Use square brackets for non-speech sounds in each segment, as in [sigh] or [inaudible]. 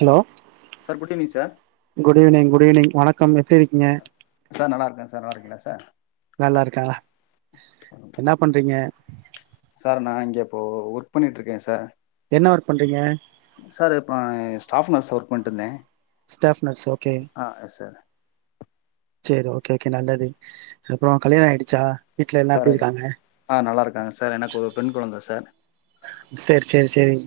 Hello sir good evening sir good evening good evening வணக்கம் எப்டி இருக்கீங்க சார் நல்லா இருக்கேன் சார் நல்லா இருக்கீங்களா சார் நல்லா இருக்கா ல என்ன பண்றீங்க சார் நான் இங்கே இப்போ ஒர்க் பண்ணிட்டுருக்கேன் சார் என்ன ஒர்க் பண்றீங்க சார் இப்போ ஸ்டாஃப் நர்ஸ்சா ஒர்க் பண்ணிட்டுருந்தேன் ஸ்டாஃப் நர்ஸ் ஓகே ஆ எஸ் சார் சேரி ஓகே ஓகே நல்லது அப்பறம் கல்யாணம் ஆயிடுச்சா வீட்ல எல்லாம் சார் எப்டி இருக்காங்க ஆ நல்லாருக்காங்க சார் எனக்கு ஒரு பெண் கொழந்த சார் சேரி சேரி சேரி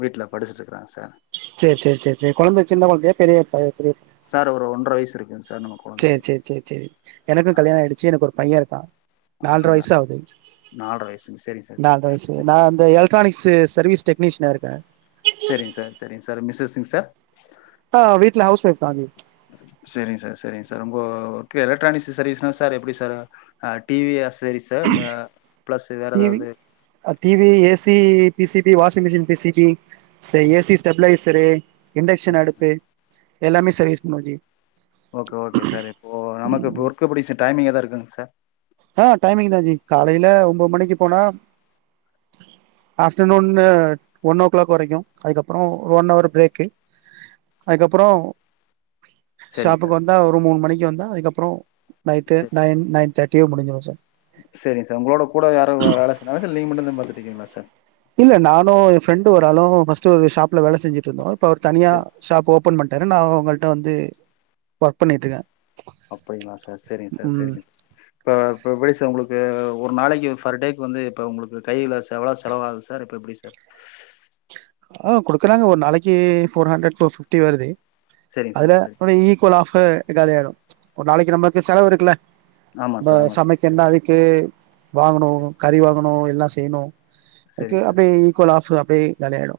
வீட்ல படிச்சிட்டு இருக்கறாங்க சார் சேர் சேர் சேர் சேர் கொழந்த சின்ன கொழந்தையா பெரிய பெரிய சார் ஒரு ஒன்ற வயசு இருக்கு சார் நம்ம குழந்தைக்கு சேர் சேர் சேர் சேரி எனக்கும் கல்யாணம் ஆயிடுச்சு எனக்கு ஒரு பையன் இருக்கான் அப்டிங்களா சார் நால்ர வயசுங்க சேரி சார் சேரி நால்ர வயசு நா அந்த எலக் ட்ரானிக்ஸ் சர்வீஸ் டெக்னீஷியனா இருக்கேன் சேரிங்க சார் சேரிங்க சார் மிஸ்ஸஸ்ங்க சார் ஆஹ் வீட்ல ஹவுஸ் வொய்ஃப் தான் அது சேரிங்க சார் சேரிங்க சார் உங்க ஓகே எலக்ட்ரானிக்ஸ் சர்வீஸ்னா சார் எப்டி சார் ஆஹ் டி வி அசசரிஸா பிளஸ் வேற ஏதாவது ஆஹ் T V A C P C P washing P C P ச A C stabiliser induction S அடுப்பு எல்லாமே சர்வீஸ் பண்ணுவஜி ஓகே ஓகே சார் இப்போ நமக்கு இப்ப ஒர்கு எப்டி ச டைமிங் எதாது இருக்குங்க சார் ஆஹ் டைமிங் தான் ஜி காலையில ஒன்பது மணிக்கு போனா ஆஃப்டர்நூன் ஒன் ஓ கிளாக் வரைக்கும் அதுக்கப்புறம் ஒன் ஹவர் பிரேக்கு அதுக்கப்புறம் சரிங்க சார் ஷாப்புக்கு வந்தா ஒரு மூணு மணிக்கு வந்தா அதுக்கப்புறம் நைட்டு நைன் நைன் தேவை முடிஞ்சிடும் சார் சரி சார் உங்களோட கூட யார வேலை செய்றாங்களா சார் இல்ல நீங்க மட்டும் தான் பாத்துட்டுருகீங்களா சார் இல்ல நானும் என் ஃப்ரெண்டு ஓரு ஆளும் ஃபர்ஸ்ட் ஒரு ஷாப்ல வேலை செஞ்சுட்டு இருந்தோம் இப்போ அவர் தனியா சரி ஷாப் ஓப்பன் பண்ணிட்டரு நான் அவங்கள்க்ட வந்து ஒர்க் பண்ணிட்டுருக்கேன் அப்படிங்களா சார் சேரிங்க சார் சேரிங்க இப்ப இப்ப எப்படி சார் உங்களுக்கு ஒரு நாளைக்கு ஃபர் டேக்கு வந்து இப்ப உங்களுக்கு கையில செவ்வா செலவாகுது சார் இப்போ எப்படி சார் ஆ கொடுக்கறாங்க ஒரு நாளைக்கு ஃபோர் ஹண்ட்ரட் ஃபோர் ஃபிப்டி வருது சரிங்க சார் அதுல சரி ஃபார் ஈ [unintelligible] ஆஃப்பு காலியாயிறு ஒரு நாளைக்கு நம்மளுக்கு செலவு இருக்குல ஆமாம் ப சார் ஆமாம் சார் சமைக்கன்னா அதுக்கு வாங்கணு சரி கறி வாங்கணு எல்லா செய்யணு அதுக்கு சரிங்க சார் அப்படியே ஈக்வல் ஆஃப் அப்படியே காலியாயிடு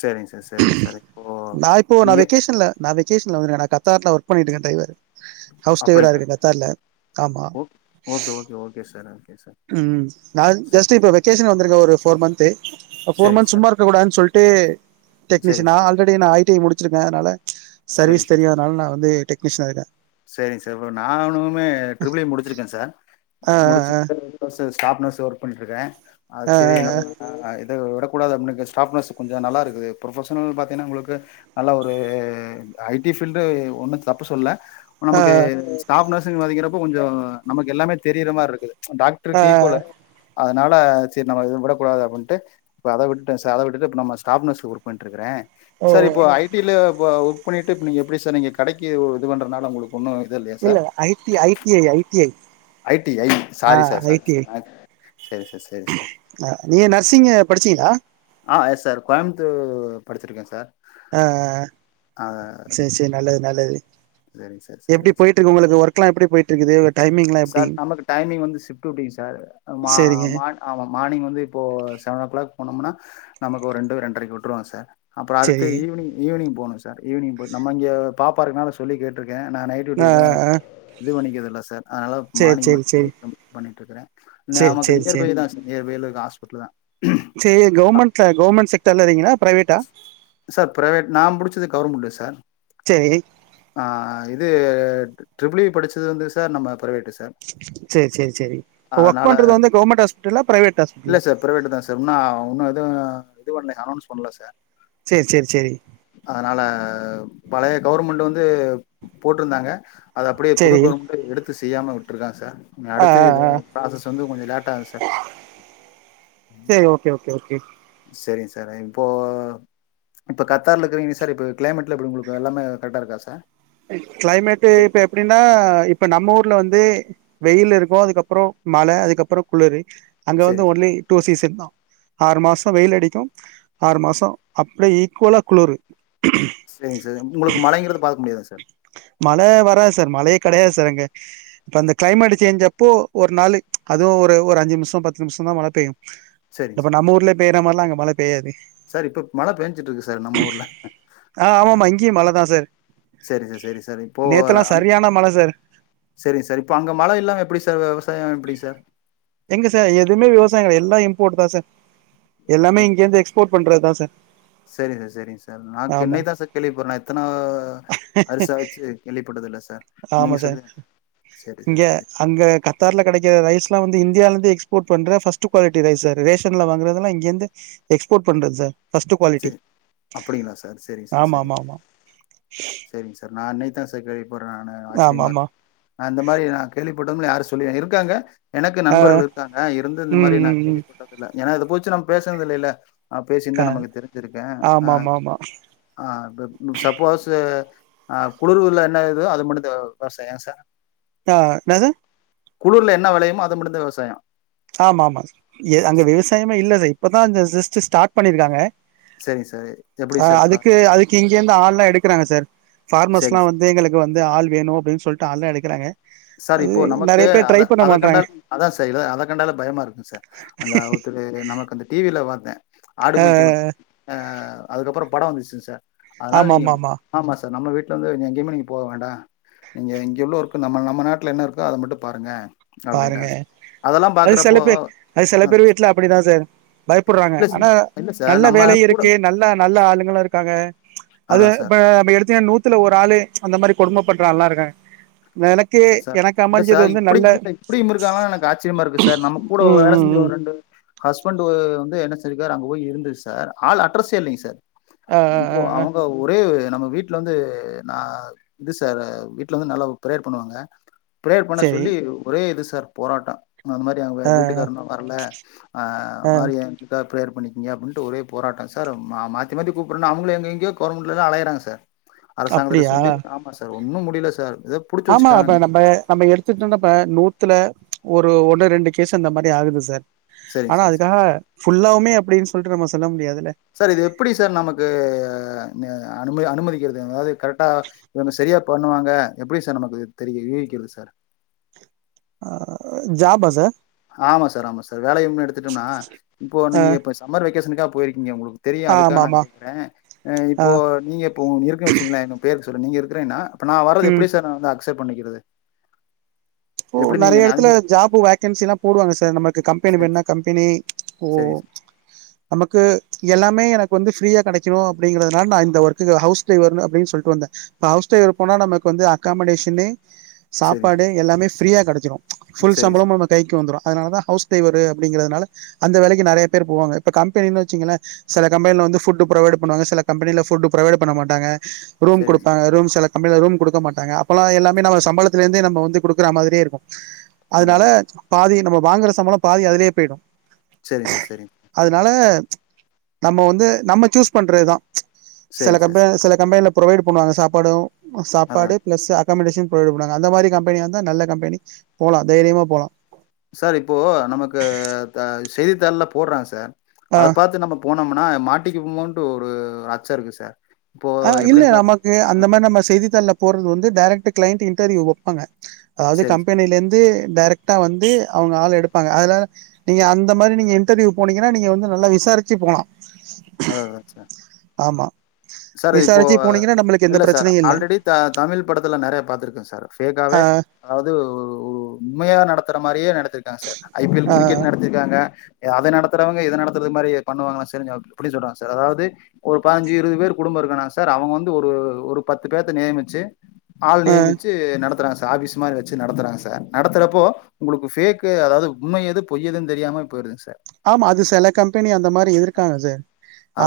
சரிங் சார் சரிங்க சார் நா இப்போது இப்போ நா நீங்கள் வெகேஷன்ல நான் வெகேஷன்ல வந்துருக்கே நான் கத்தார்ட்ல ஒர்க் பண்ணிட்டுக்கே டிரைவர் ஹவுஸ் டிரைவரா அப்படிங்களா இருக்கர கத்தார்ல ஆமா okay okay okay okay sir okay sir ம் நா சரி ஜஸ்ட்டு இப்ப வெ கேஷன் வந்திருக்க ஒரு ஃபோர் மந்த்து ஒரு ஃபோர் சரிங்க மந்த் சார் சும்மா இருக்க கூடான் சொல்ட்டு சரிங்க டெக்னிஷியனா சார் ஆல்ரெ டி நா ஐ டி ஐ முடிச்சிருக்கே அதனால சரிங்க சர்வீஸ் தெரியு அதனால நா வந்து டெக்னிஷியன் ஆயிர்வ செரிங் சார் நான்னுமே ட்ரிபிள்இ முடிச்சிருக்கே சார் ஆ முடிச்சுட்டு [unintelligible] ஸ்டாப் நர்ஸ் ஒர்க் பண்ணிருக்கே அது ஆ சரி நம்ம ஆ இத உடக்கூடாது அப்னு இருக்கே ஸ்டாப் நர்ஸ் கொஞ்ச நல்லா இருக்குது ப்ரொபஷனல் பாத்தீங்கன்னா உங்களுக்கு நல்லா ஒரு ஐ டி பீல்டு ஒண்ணு தப்பு சொல்ல ஆ ஆ நமக்கு ஸ்டாஃப் நர்ஸ்ன் மதிக்கிறப்போ கொஞ்சோ நமக்கு எல்லாமே தெரியிர மார்ருக்குது ஆ டாக்ட்ருக் ஈக்குல அதனால சேர் நம்ம இத விடக்கூடாது அப்பன்ட்டு இப்ப அத விட்டுட்ட ச அத விட்டுட்டு நம்ம ஸ்டாப் நர்ஸ் ஒர்க் பண்ட்டுருக்குறே ஓ சார் இப்போ ஐ டி ல ஒர்க் பண்ணிட்டு இப்ப நீங்க எப்படி சார் நீங்க கடைக்கு இது பண்றதுனால உங்களுக் ஒண்ணு இது இல்லையா இல்ல sir I T I T I I T I I T I sorry sir sorry sir நா அ நீங்க நர்சிங்கு படிச்சீங்களா ஆ எஸ் சார் கோயம்புத்தூ படிச்சிருக்கே சார் ஆ ஆ சேர் சேர் நல்லது நல்லது செரிங் சார் எப்டி செரிங் சார் போயிட்டு இருக்கு உங்களுக்கு ஒர்க்லா எப்டி போயிட்டு இருக்குது டைமிங்லா எப்டி சார் நமக்கு டைமிங் வந்து ஷிப்ட் டூட்டி சார் மா சரிங்க மா ஆமா மார்னிங் வந்து இப்போ செவன் ஓ கிளாக் போனோம்னா நமக்கு ஒரு ரெண்டு இண்டரைக்கு உட்டுருவாங் சார் அப்புற அடுத்து சரி evening evening phone sir evening நம்ம இங்க பாப்பா இருக்கனால சொல்லி கேட்ருக்கே நா நைட் டூட்டி ஆ தா ஆ இது பண்ணக்கதல்ல சார் அதனால சரி மார்னிங் சரி மட்டு சரி போய் [inaudible] பண்ணிட்ருக்கறே சரி நமக்கு சரி சரி நியர்பை தா நியர்பைல இருக்க ஹாஸ்பிடல் தா செ கவர்மெண்ட்ல கவர்மெண்ட் செக்டர்ல இருக்கிங்களா பிரைவேட்டா சார் ப்ரைவேட் நா முடுச்சது கவர்மெண்ட்டு சார் சேரி ஆ இது ட்ரிபிள்இ படிச்சது வந்து சார் நம்ம பிரைவேட்டு சார் சேர் சேர் சேரி இப்ப ஒர்க் அதனால பண்றது வந்து கவர்மெண்ட் ஹாஸ்பிடலா பிரைவேட் ஹாஸ்பிடலா பிரைவேட்டு தா சார் இன்னு இன்னு எது இது பண்ணல அனொன்ஸ் பண்ல சார் சேர் சேர் சேரி அதனால பழைய கவர்மெண்டு வந்து போட்ருந்தாங்க அது அப்டியே புது சரி கவர்மெண்டு எடுத்து செய்யாம உட்டுருக்கா சார் ஆ அடுத்து ஆ இது ஆ ப்ராசஸ் வந்து கொஞ்ச லேட்டாகு சார் சேர் ஓகே ஓகே ஓகே சேரிங் சார் இப்போ இப்ப கத்தார்ல இருக்கீங்க சார் இப்ப கிளைமேட் லா எப்டி உங்களுக்கு எல்லாமே கரெக்டா இருக்கா சார் கிளைமேட்டே இப்ப எப்டின்னா இப்ப நம்ம ஊர்ல வந்து வெயிலு இருக்கும் அதுக்கப்றோ மழை அதுக்கப்றோ குளிரு அங்க வந்து சரிங்க ஒன்லி டூ சீசன் தா ஆறு மாசம் வெயில் அடிக்கும் ஆறு மாசம் அப்டியே ஈக்குவலா குளுரு சேரிங்க சார் உங்களுக்கு மழைங்கறத பாக்க முடியாதா சார் மழ வராது சார் மழையே கெடையாது சார் அங்க இப்ப அந்த கிளைமேட் சேஞ் அப்போ ஒரு நாளு அதுவு ஒரு அஞ்சு நிமிஷம் பத்து நிமிஷம் தா மழ பெய்யு சரிங்க இப்ப சார் நம்ம ஊர்ல பெய்ற மாறில்லா அங்க மழ பெய்யாது சார் இப்ப மழ பேஞ்சுட்டு இருக்கு சார் நம்ம ஊர்ல ஆ ஆமாமா இங்கேயு மழ தா சார் சேரி சார் சேரி சார் இப்போ நேத்தெல்லா அங் சரியான மழ சார் சேரிங் சார் இப்ப அங்க மழ இல்லாம எப்டி சார் விவசாயம் எப்டி சார் எங்க சார் எதுவுமே விவசாயம் கெடயாது எல்லா இம்போட் தா சார் எல்லாமே இங்கேருந்து எக்ஸ்போட் பண்றதுதா சார் சேரி சார் சேரிங்க சார் நாக் ஆமா இன்னைக்குதா சார் கேள்வி பட்றே இத்தன வயசாச்சு கேள்விப்பட்டது இல்ல சார் ஆமா நீங்க சார் சொல்லி தா எனக்கு தெரியு சேரி சார் இங்க சேரி அங்க க ர்ல கிடைக்குற ரைஸ்ல்லா வந்து இந்தியாலருந்து எக்ஸ்போட் பண்ற ஃபர்ஸ்ட் குவாலிட்டி ரைஸ் சார் ரேஷன்ல வாங்குறதுல்லா இங்கந்து எக்ஸ்போட் பண்றது சார் ஃபர்ஸ்ட்டு குவாலிட்டி சேரி அப்டிங்களா சார் ஆமா ஆமா ஆமா சேரிங் சார் நா இன்னைக்கு தா சார் கேள்வி பட்றே நானு ஆமா ஆச்சரியமா இருக் ஆமா நா இந்த மாறி நா கேள்விப்பட்டதும் இல்ல யாரும் சொல்லி இருக்காங்க எனக்கும் ஆ நண்பர்கள் இருக்காங்க இருந்து இந்த ம் மாறி நா ம் ம் கேள்விப்பட்டது இல்ல ஏன்னா இத போச்சு நம்ம பேசுனது இல்லைல்ல அ பேசிருந்தா க நமக்கு தெரிஞ்சிருக்கு ஆ ஆமா ஆமா ஆமா ஆ ப்ப சப்போஸ்சு ஆ குளுருள்ள என்ன ஏதோ அது மட்டும் விவசாயம் ஏன் சார் தா என்னது குளுருல என்ன வெலயுமோ அது மட்டுந்தா விவசாயம் ஆமா ஆமா ஏ அங்க விவசாயமே இல்ல சார் இப்பதா ஜஸ்ட் ஸ்டார்ட் பண்ணியிருக்காங்க சேரிங்க சார் எப்டி ஆ சார் ப்ரா அதுக்கு அதுக்கு இங்க இருந்து ஆள்ல்லா எடுக்கறாங்க சார் சேரிங்க சார் ஃபார்மஸ்ல்லா வந் து எங்களுக்கு வந்து ஆள் வேணும் அப்டின்னு சொல்ட்டு ஆள்லா எடுக்குறாங்க அது நெறய பேரு ட்ரை பண்ண மாட்றாங்க அத்தா சார் இ அத கண்டாலே பயமா இருக்கும் சார் அந்த ஒருத்தரு நமக்கு அந்த டி வி ல பாத்தே ஆடு மேக்க உட் ஆ அதுக்கப்றோ படோ வந்துச்சு சார் அதனால ஆமா நீங்க ஆமா ஆமா சார் நம்ம வீட்ல இருந்து நீ எங்கேயுமே நீங்க போக வேண்டா நீங்க இங்க உள்ள ஒர்க்கு நம்பள நம் ப நாட்ல என்ன இருக்கோ அத மட்டு பாருங்க பாருங்க அப்டின்ட்டாங்க அதெல்லா அது சில பாக்குறப்போ பேர் அது சில பேர் வீட்ல அப்டிதா சார் பயப்புட்றாங்க இல்ல ஆனா சார் இல்ல சார் நல்ல நம்ம வேலையு கூட இருக்கு நல் ல நல்ல ஆளுங்களு இருக்காங்க அது அதா இப்ப சார் நம்ம எடுத்திங்கன்னா நூத் துல ஒரு ஆளு அந்த மாறி கொடுமை பண்ற ஆள்ல்லா இருக்காங்க எனக்கு எனக்கு அமைஞ்சது வந்து நல்ல இப்டியு இருக்காங்கன்னா எனக்கு ஆச்சரியமா இருக்கு சார் நம்ம கூட ம் வேல ம் செஞ்ச ம் ஒரு ரெண்டு ஹஸ்பண்ட் வந்து என்ன செஞ்சுருக்காரு அங்க போயி இருந்தது சார் ஆள் அட்ரஸ்சே இல்லைங் சார் ஆ இப்போ ஆ ஆ அவுங்க ஒரே நம்ம வீட்ல வந்து நா இது சார் வீட்ல வந்து நல்லா ப்ரேயர் பண்ணுவாங்க ப்ரேயர் பண்ண செரி சொல்லி ஒரே இது சார் போராட்டம் அந்த மாறி அங்க ஆ வீட்டுக்காரனு வர்ல அ ஆ மாறி இதுக்காக பிரேயர் பண்ணிக்கங்க அப்படின்ட்டு ஒரே போராட்டம் சார் மாத்தி மாத்தி கூப்பிட்றேன்னு அவங்களும் எங்க எங்கயோ கவர்மெண்ட் எல்லா அலையிறாங்க சார் அரசாங்த்துகிட்ட அப்டியா சொல்லி ஆமா சார் ஒன்னும் முடியல சார் இதோ ஆமா இப்ப நம்ம நம்ம எடுத் கிட்டோதட்ட நூத்துல ஒரு ஒண்ணு ரெண்டு கேஸ் அந்த மாரி ஆகுது சார் சரிங்க ஆனா சார் சரி அதுக்காக ஃபுல்லாவுமே அப்டின்னு சொல்ட்டு நம்ம சொல்ல முடியாதுல்ல சார் இது எப்டி சார் நமக்கு ந அனுமதி அனுமதிக்கிறது அதாவது கரெக்டா இவுங்க செரியா பண்ணுவாங்க எப்டி சார் நமக்கு தெரியு யூவிக்கிறது சார் ஆ ஜாப் ஆ சார் ஆமா சார் ஆமா சார் வேலையுமே எடுத்துட்டோம்னா இப்போ ஆ நீங்க இப்ப சம்மர் வெக்கேஷனுக்கா போயிருகீங்க உங்களுக்கு தெரியு ஆமா அதுக்கான நா ஆமா கேக்குறே ஆ இப்போ நீங்க இப்போ இருக்கேனு வச்சுங்களே இன்னு பேரு சொல்லு நீங்க இருக்கிறீன்னா இப்ப நா வர்றது ம் எப்டி சார் நா வந்து அக்செப்ட் பண்ணிக்கிறது இப்போ எப்படி நீங்க நெறைய என்னைய இடத்துல அனுமதி ஜாப் வேகன்சில்லா போடுவாங்க சார் நமக் கு கம்பெனி சரி வேணுன்னா சார். கம்பெனி ஓ சரிங்க சார். நமக்கு எல்லாமே எனக்கு வந்து ஃப்ரீயா கெடைக்கணு அப்படிங்கிறதுனால நா இந்த ஒர்க்கு ஹவுஸ் டிரைவர் அப்டின்னு சொல்ட்டு வந்தே இப்ப ஹவுஸ் டிரைவர் போனா நமக்கு வந்து அக்காமடேஷன்னு சரிங்க சாப்பாடு சார். எல்லாமே ஃப்ரியா கெடைச்சிரு ஃபுல் சரிங்க சார். சம்பளமு நமக் கு கைக்கு வந்துரு அதனாலதா ஹவுஸ் டிரைவரு அப்டிங்கிறதுனால அந்த வேலைக்கி நெறைய பேர் போவாங்க இப்ப கம்பெனின்னு வச்சிக்கோங்களே சில கம்பெனில வந்து ஃபுட் புரொவைட் பண்ணுவாங்க சில கம்பெனில ஃபுட் புரோவைட் பண்ண மாட்டாங்க ரூம் சரிங்க சார். குடுப்பாங்க ரூம் சில கம்பெனில ரூம் குடுக்க மாட்டாங்க அப்பெல்லா எல்லாமே நம்ம சம்பளத்துல இருந்து நம்ம வந்து குடுக் குற மாதிரியே இருக்கு அதான் அதனால அதான். பாதி நம்ம வாங்குற சம்பளம் பாதி அதுலயே போயிடு செரி சார் செரிங்க அதுனால நம்ம வந்து நம்ம சூஸ் பண்றதுதா செல சரிங்க சார், கம்பெ சரி. செல கம்பெனில புரொவைட் பன்னுவாங்க சாப்பாடு சாப்பாடு அதான். பிளஸ் அக்காமடேஷன் புரைவைட் பண்ணுவாங்க அந்த மாரி கம்பெனி வந் தா நல்ல கம்பெனி போலா தைரியமா போலா சார் இப்போ நமக்கு செய்தித்தாள்ல போட்றாங்க சார் ஆ அத பாத்து நம்ம போனம்னா மாட்டிக்குவோமோனுட்டு ஒரு அச்சோ இருக்கு சார் இப்போ ஆ இல்ல எப்படின்னு பார்த்து நமக்கு அந்த மாரி நம்ம செய்தித்தாள்ல போட்றது வந்து டைரக்ட் கிளைண்ட் இன்டர்வியூ வைப்பாங்க அது சரிங்க சார். கம்பெனில இருந்து டேரெக்ட்டா வந்து அவங்க ஆள் எடுப்பாங்க அதுனால நீங்க அந்த மாரி நீங்க இன்டர்வியூ போனீங்கன்னா நீங்க வந்து நல்லா விசாரிச்சி போலா அதா அதா நெனச்சே ஆமா சார் இப்போ விசாரிச்சு போனீங்கன்னா நம்மளுக்கு எந்த இல்ல சார் பிரச்சனையு இல்ல ஆல்ரெடி த தமிழ் படத்துல நெறையா பாத்துருக்கே சார் ஆ பேஃக்காவே அதாவது உண்மையா நடத்துற மாரியே நடத்திருக்காங்க சார் ஐ பி எல் ஆ கிரிக்கெட் நடத்திருக்காங்க அத நடத்துறவங்க இத நடத்துறது மாரி பண்ணுவாங்களா செரின்னு அப்டி சொல்றாங்க சார் அதாவது ஒரு பதினஞ்சி இருபது பேர் குடும்போ இருக்குன்னா சார் அவங்க வந்து ஒரு ஒரு பத்து பேத்த நியமிச்சி ஆள் ஆ நியமிச்சி நடத்துறாங்க சார் ஆபிஸ் மாரி வச்சி நடத்துறாங்க சார் நடத்துறப்போ உங்களுக்கு பேக்கு அதாவது உண்ம எது பொய் எதுன்னு தெரியாமயே போயிருதுங்க சார் ஆமா அது செல கம்பெனி அந்த மாரி இருகாங்க சார்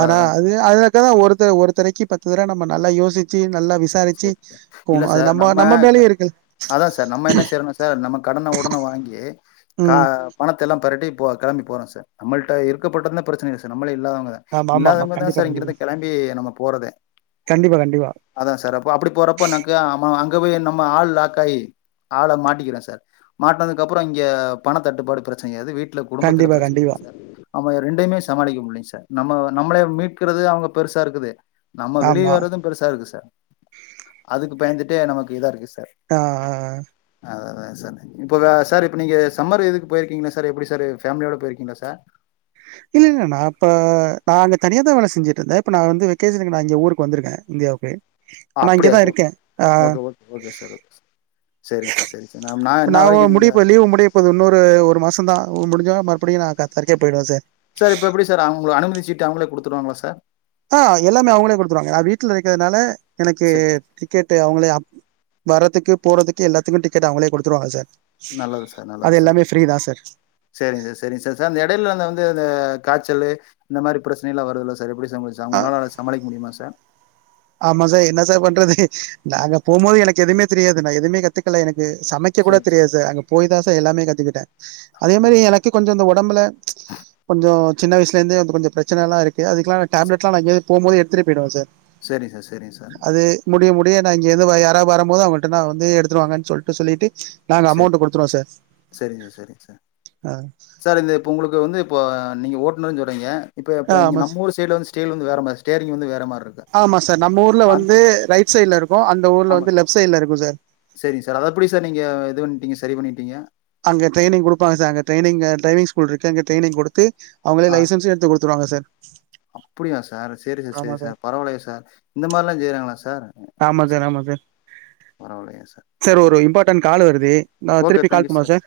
ஆனா அது அத தா ஒரு ஒரு தரைக்கு பத்து தரவ நம்ம நல்லா யோசிச்சி நல்லா விசா இல்ல சார் நம்ம மேலயே இருக்கு அதா சார் நம்ம என்ன செய்றோன்னா சார் நம்ம கடன உடன வாங்கி கா ம் பணத்த எல்லா பெரட்டி போ கெளம்பி போறோ சார் நம்மள்ட்ட இருக்கப்பட்டதுனா பிரச்சனை இல்ல சார் நம்மளே இல்லாதவங்க ஆமா ஆமா ஆமா இல்லாதவங்கதா கண்டிப்பா சார் கண்டிப்பா இங்கருந்து கெளம்பி நம்ம போறதே கண்டிப்பா கண்டிப்பா அதா சார் ஓ அப்டி போறப்ப எனக்கு அங்க போய் நம்ம ஆள் லாக் ஆயி ஆள மாட்டிக்கிறே சார் மாட்னதுக்கு அப்பறோ இங்க பண தட்டுப்பாடு பிரச்சனைையாது வீட்ல குடும்பத்துல கண்டிப்பா பிரச்சனை கண்டிப்பா ஆகுது சார் அவ ரெண்டயுமே சமாளிக்க முடியலேங்க சார் நம்ம நம்மளயே மீட்கறதே அவங்க பெருசா இருக்குது நம்ம வெளிய ஆமா வர்றது பெருசா இருக்கு சார் அதுக்கு பயந்துட்டே நமக்கு இதா இருக்கு சார் ஆ ஆ அததா இப்ப வ சார் இப்ப நீங்க சம்மர் இதுக்கு போயிருக்கீங்களா சார் எப்படி சார் ஃபேமிலியோட போயிருக்கீங்களா சார் இல்லை இல்ல நா இப்ப நா அங்க தனியாதா வேலை செஞ்சுட்டுருந்தே இப்ப நா வந்து வெக்கேஷனுக்கு நா இங்க ஊருக்கு வந்துருக்கே இந்தியாவுக்கு ஆ, இப்ப நா இங்க அப்படியா தா ஓகே இருக்கே, அ okay okay sir okay sir, சேரிங்க சார் சேரி சார் நா நா இன்ன வரைக்கு நீங்க முப்பது இன்னு ஒரு மாசம்தா முடிஞ்சோன மறுபடியு நா கத்தாருக்கே போயிடுவே சார் சார் இப்ப எப்டி சார் அவங்க அனுமதி சீட்டு அவங்களே குடுத்துடுவாங்களா சார் ஆ எல்லாமே அவங்களே குடுத்துருவாங்க நா வீட்ல இருக்கிறனால எனக்கு சரிங்க சார். டிக்கெட் அவங்களே அ வர்றதுக்கு போறதுக்கு எல்லாத்துக்கு டிக்கெட் அவங்களே குடுத்துருவாங்க சார் அது எல்லாமே ஃப்ரீதா சார் சேரிங்க சார் சேரிங்க சார், சார் அந்த எடையில அந்த வந்து அந்த காய்ச்சலு இந்த மாரி பிரச்சனை எல்லா வருதுல்ல சார் எப்டி எக்ஸாம்பிள்ஸ் ஆ அவங்களால அத சமாளிக்க முடியுமா சார் ஆமா சார் என்ன சார் பண்றது நா அங்க போம்போது எனக்கு எதுமே தெரியாது நா எதுமே கத்துக்கல எனக்கு சமைக் க கூட சரி தெரியாது சார், அங்க போயிதா சார் எல்லாமே கத்துக்கிட்டே அதே அப்படியா. மாரி எனக் கி கொஞ்சோ இந்த ஒடம்புல கொஞ்சோ சின்ன வயசுல இருந்தே கொஞ்சோ பிரச்சனை எல்லா இருக்கு அதுக்குலா நா டேப்லெட்லா நா இங்கேந்து போம்போதே எடுத்துட்டு போயிடுவ சார் சேரி சார் சேரிங்க சார் அது முடிய முடிய நா இங்கேந்து வ யாரா வரும்போது அவங்கள்ட நா வந்து எடுத்துடுவாங்கன்னு சொல்ட்டு சொல்லிட்டு நாங்க சரி அமோண்ட் குடுத்துருவோ சார் சரிங்க சார் சரிங்க சார். ஆ சார் இந்த இப்ப உங்களுக்கு வந்து இப்போ நீங்க ஓட்டுநர்னு சொல்றீங்க இப்ப இப்ப இங்க ஆமா சார் நம்மஊரு சைடுல வந்து ஸ்டில் வந்து வேற மாரி ஸ்டேரிங் வந்து வேற மாரி இருக்கு ஆமா சார் நம்ம ஊர்ல அந் வந்து ரைட் சைடுல இருக்கு அந்த ஊர்ல வந்து லெப்ட் சைடுல இருக்கு சார் சேரிங்க சார் அத எப்படி சார் நீங்க இது பண்ட்டீங்க சரி பண்ணிட்டீங்க அங்க டிரைனிங் குடுப்பாங்க சார் டிரைனிங் அ டிரைவிங் ஸ்கூல் இருக்கு அங்க டிரைனிங் குடுத்து அவங்களே ஆ லைசன்ஷ்ம் எடுத்து குடுத்துருவாங்க சார் அப்படியா சார் சேரி சார் சேரி சார் பரவாயில்லயே சார் இந்த மாரிலா செய்யறாங்களா சார் ஆமா சார், ஆமா சார் பரவால்லையே சார் சார் ஒரு இம்பார்ட்டன்ட் கால் வருது நா ஓகே. திருப்பி தேங்க் கால் யூ பண்ணவா சார்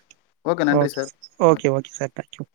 ஓகே நன்றி சார் ஆ. Okay okay sir thank you